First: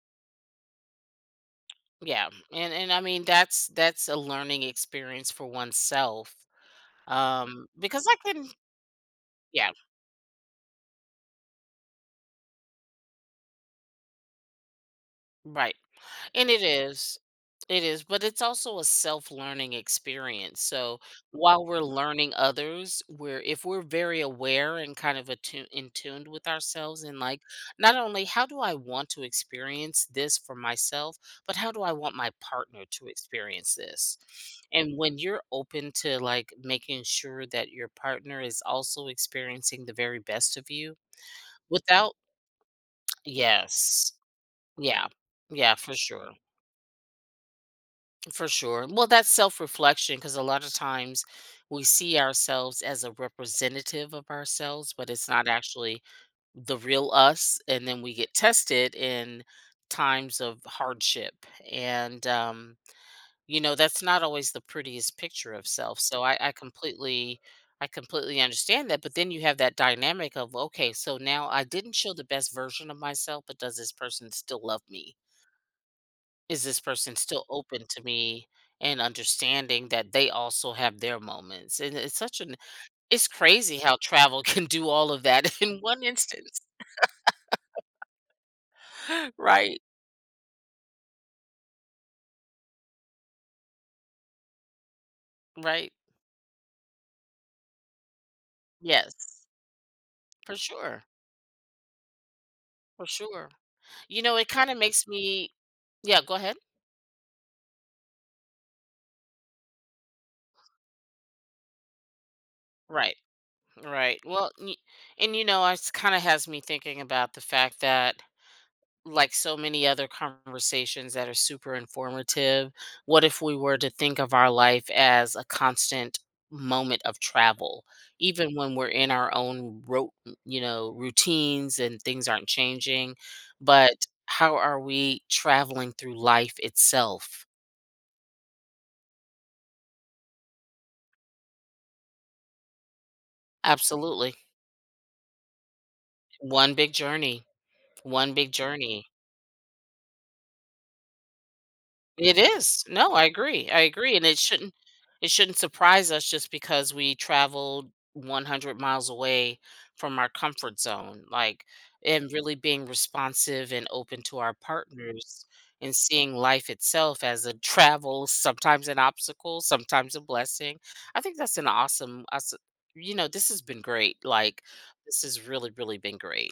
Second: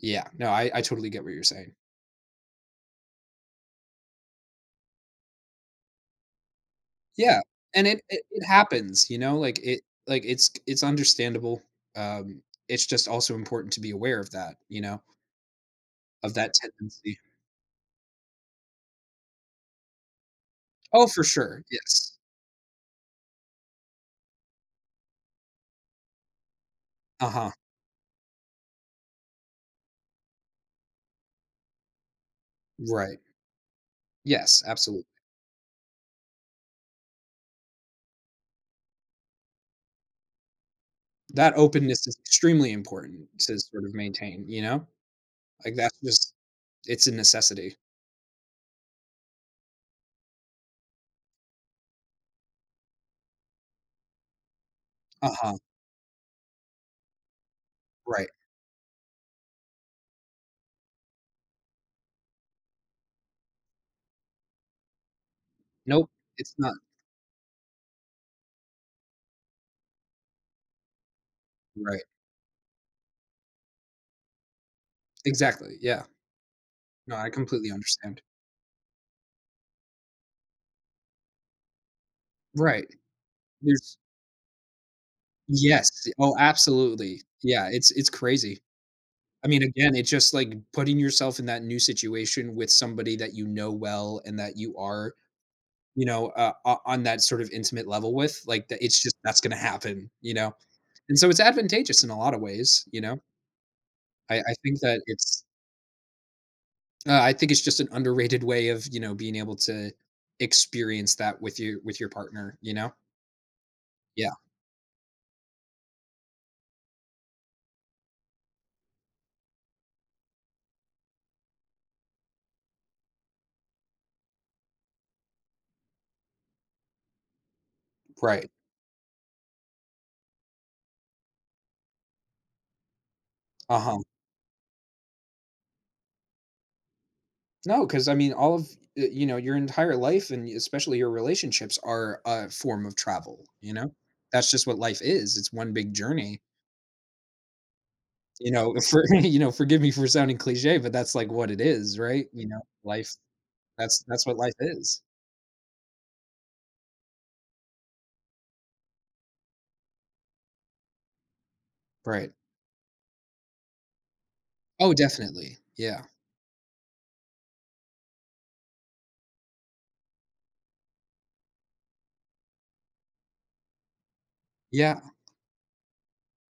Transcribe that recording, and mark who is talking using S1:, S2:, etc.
S1: Yeah, no, I I totally get what you're saying.
S2: Yeah, and and I mean, that's that's a learning experience for oneself,
S1: Yeah,
S2: um,
S1: and it
S2: because I
S1: it it
S2: couldn't,
S1: happens, you know, like,
S2: yeah.
S1: it like, it's it's understandable, um, it's just also important to be aware of that, you know
S2: Right,
S1: of
S2: and
S1: that
S2: it is,
S1: tendency.
S2: it is, but it's also a self-learning experience, so
S1: Oh, for sure,
S2: while we're
S1: yes.
S2: learning others, we're if we're very aware and kind of atu in tuned with ourselves and, like,
S1: Uh-huh.
S2: not only, "How do I want to experience this for myself, but how do I want my partner to
S1: Right.
S2: experience this?"
S1: Yes,
S2: And
S1: absolute.
S2: when you're open to, like, making sure that your partner is also experiencing the very best of you
S1: That openness
S2: without
S1: is extremely important to sort of
S2: Yes.
S1: maintain, you know?
S2: Yeah, yeah,
S1: Like,
S2: for
S1: that's
S2: sure.
S1: just it's a necessity.
S2: For sure. Well, that's self-reflection 'cause a lotta times we see ourselves as a representative of ourselves, but it's not
S1: Uh-huh.
S2: actually the real us and then we
S1: Right.
S2: get tested in times of hardship, and, um, you know, that's not always the prettiest picture of self.
S1: Nope,
S2: So I I
S1: it's not.
S2: completely I completely understand that, but then you have that dynamic of, "Okay, so now I didn't
S1: Right.
S2: show the best version of myself, but does this person still love me?"
S1: Exactly, yeah.
S2: "Is this person
S1: No, I
S2: still
S1: completely
S2: open to
S1: understand.
S2: me," and understanding that they also have their moments? And it's such an
S1: Right.
S2: it's crazy how
S1: There's
S2: travel can do all of that in one
S1: Yes, oh,
S2: instance.
S1: absolutely. Yeah, it's it's crazy. I mean,
S2: Right.
S1: again, it's just like putting yourself in that new situation with somebody that you know well and that you are,
S2: Right.
S1: you know, uh uh, on that sort of intimate level with, like, that it's just
S2: Yes.
S1: that's gonna happen, you know?
S2: For sure.
S1: And so it's advantageous in a lotta ways, you
S2: For
S1: know?
S2: sure. You know,
S1: I
S2: it
S1: I
S2: kinda
S1: think that
S2: makes
S1: it's
S2: me Yeah, go ahead.
S1: Uh, I think it's just an underrated way of, you know, being able to experience that with you with your partner, you know? Yeah.
S2: Right, right.
S1: Yeah.
S2: Well, y and you know, is kinda has me thinking about the fact that like so many other conversations that are super informative, what if we were to think of our life as a constant moment of travel,
S1: Right.
S2: even when we're in our own rou you know, routines and things aren't changing, but
S1: Uh-huh.
S2: how are we traveling through life itself?
S1: No, 'cause, I mean, all of, eh, you know, your entire life and especially your relationships are a form of travel, you know?
S2: Absolutely.
S1: That's just what life is; It's one big journey.
S2: One big journey, one
S1: You
S2: big
S1: know, for
S2: journey.
S1: you know, forgive me for sounding cliche, but that's, like, what it is, right,
S2: It
S1: you know,
S2: is, no,
S1: life
S2: I agree, I
S1: that's
S2: agree,
S1: that's
S2: and
S1: what
S2: it
S1: life
S2: shouldn't
S1: is.
S2: it shouldn't surprise us just because we traveled 100 miles away from our comfort zone, like,
S1: Right.
S2: and really being responsive and open to our
S1: Oh,
S2: partners
S1: definitely,
S2: and
S1: yeah.
S2: seeing life itself as a travel, sometimes an obstacle, sometimes a blessing. I think that's an awesome, aweso you know, this has been great, like,
S1: Yeah.
S2: this has really, really been great.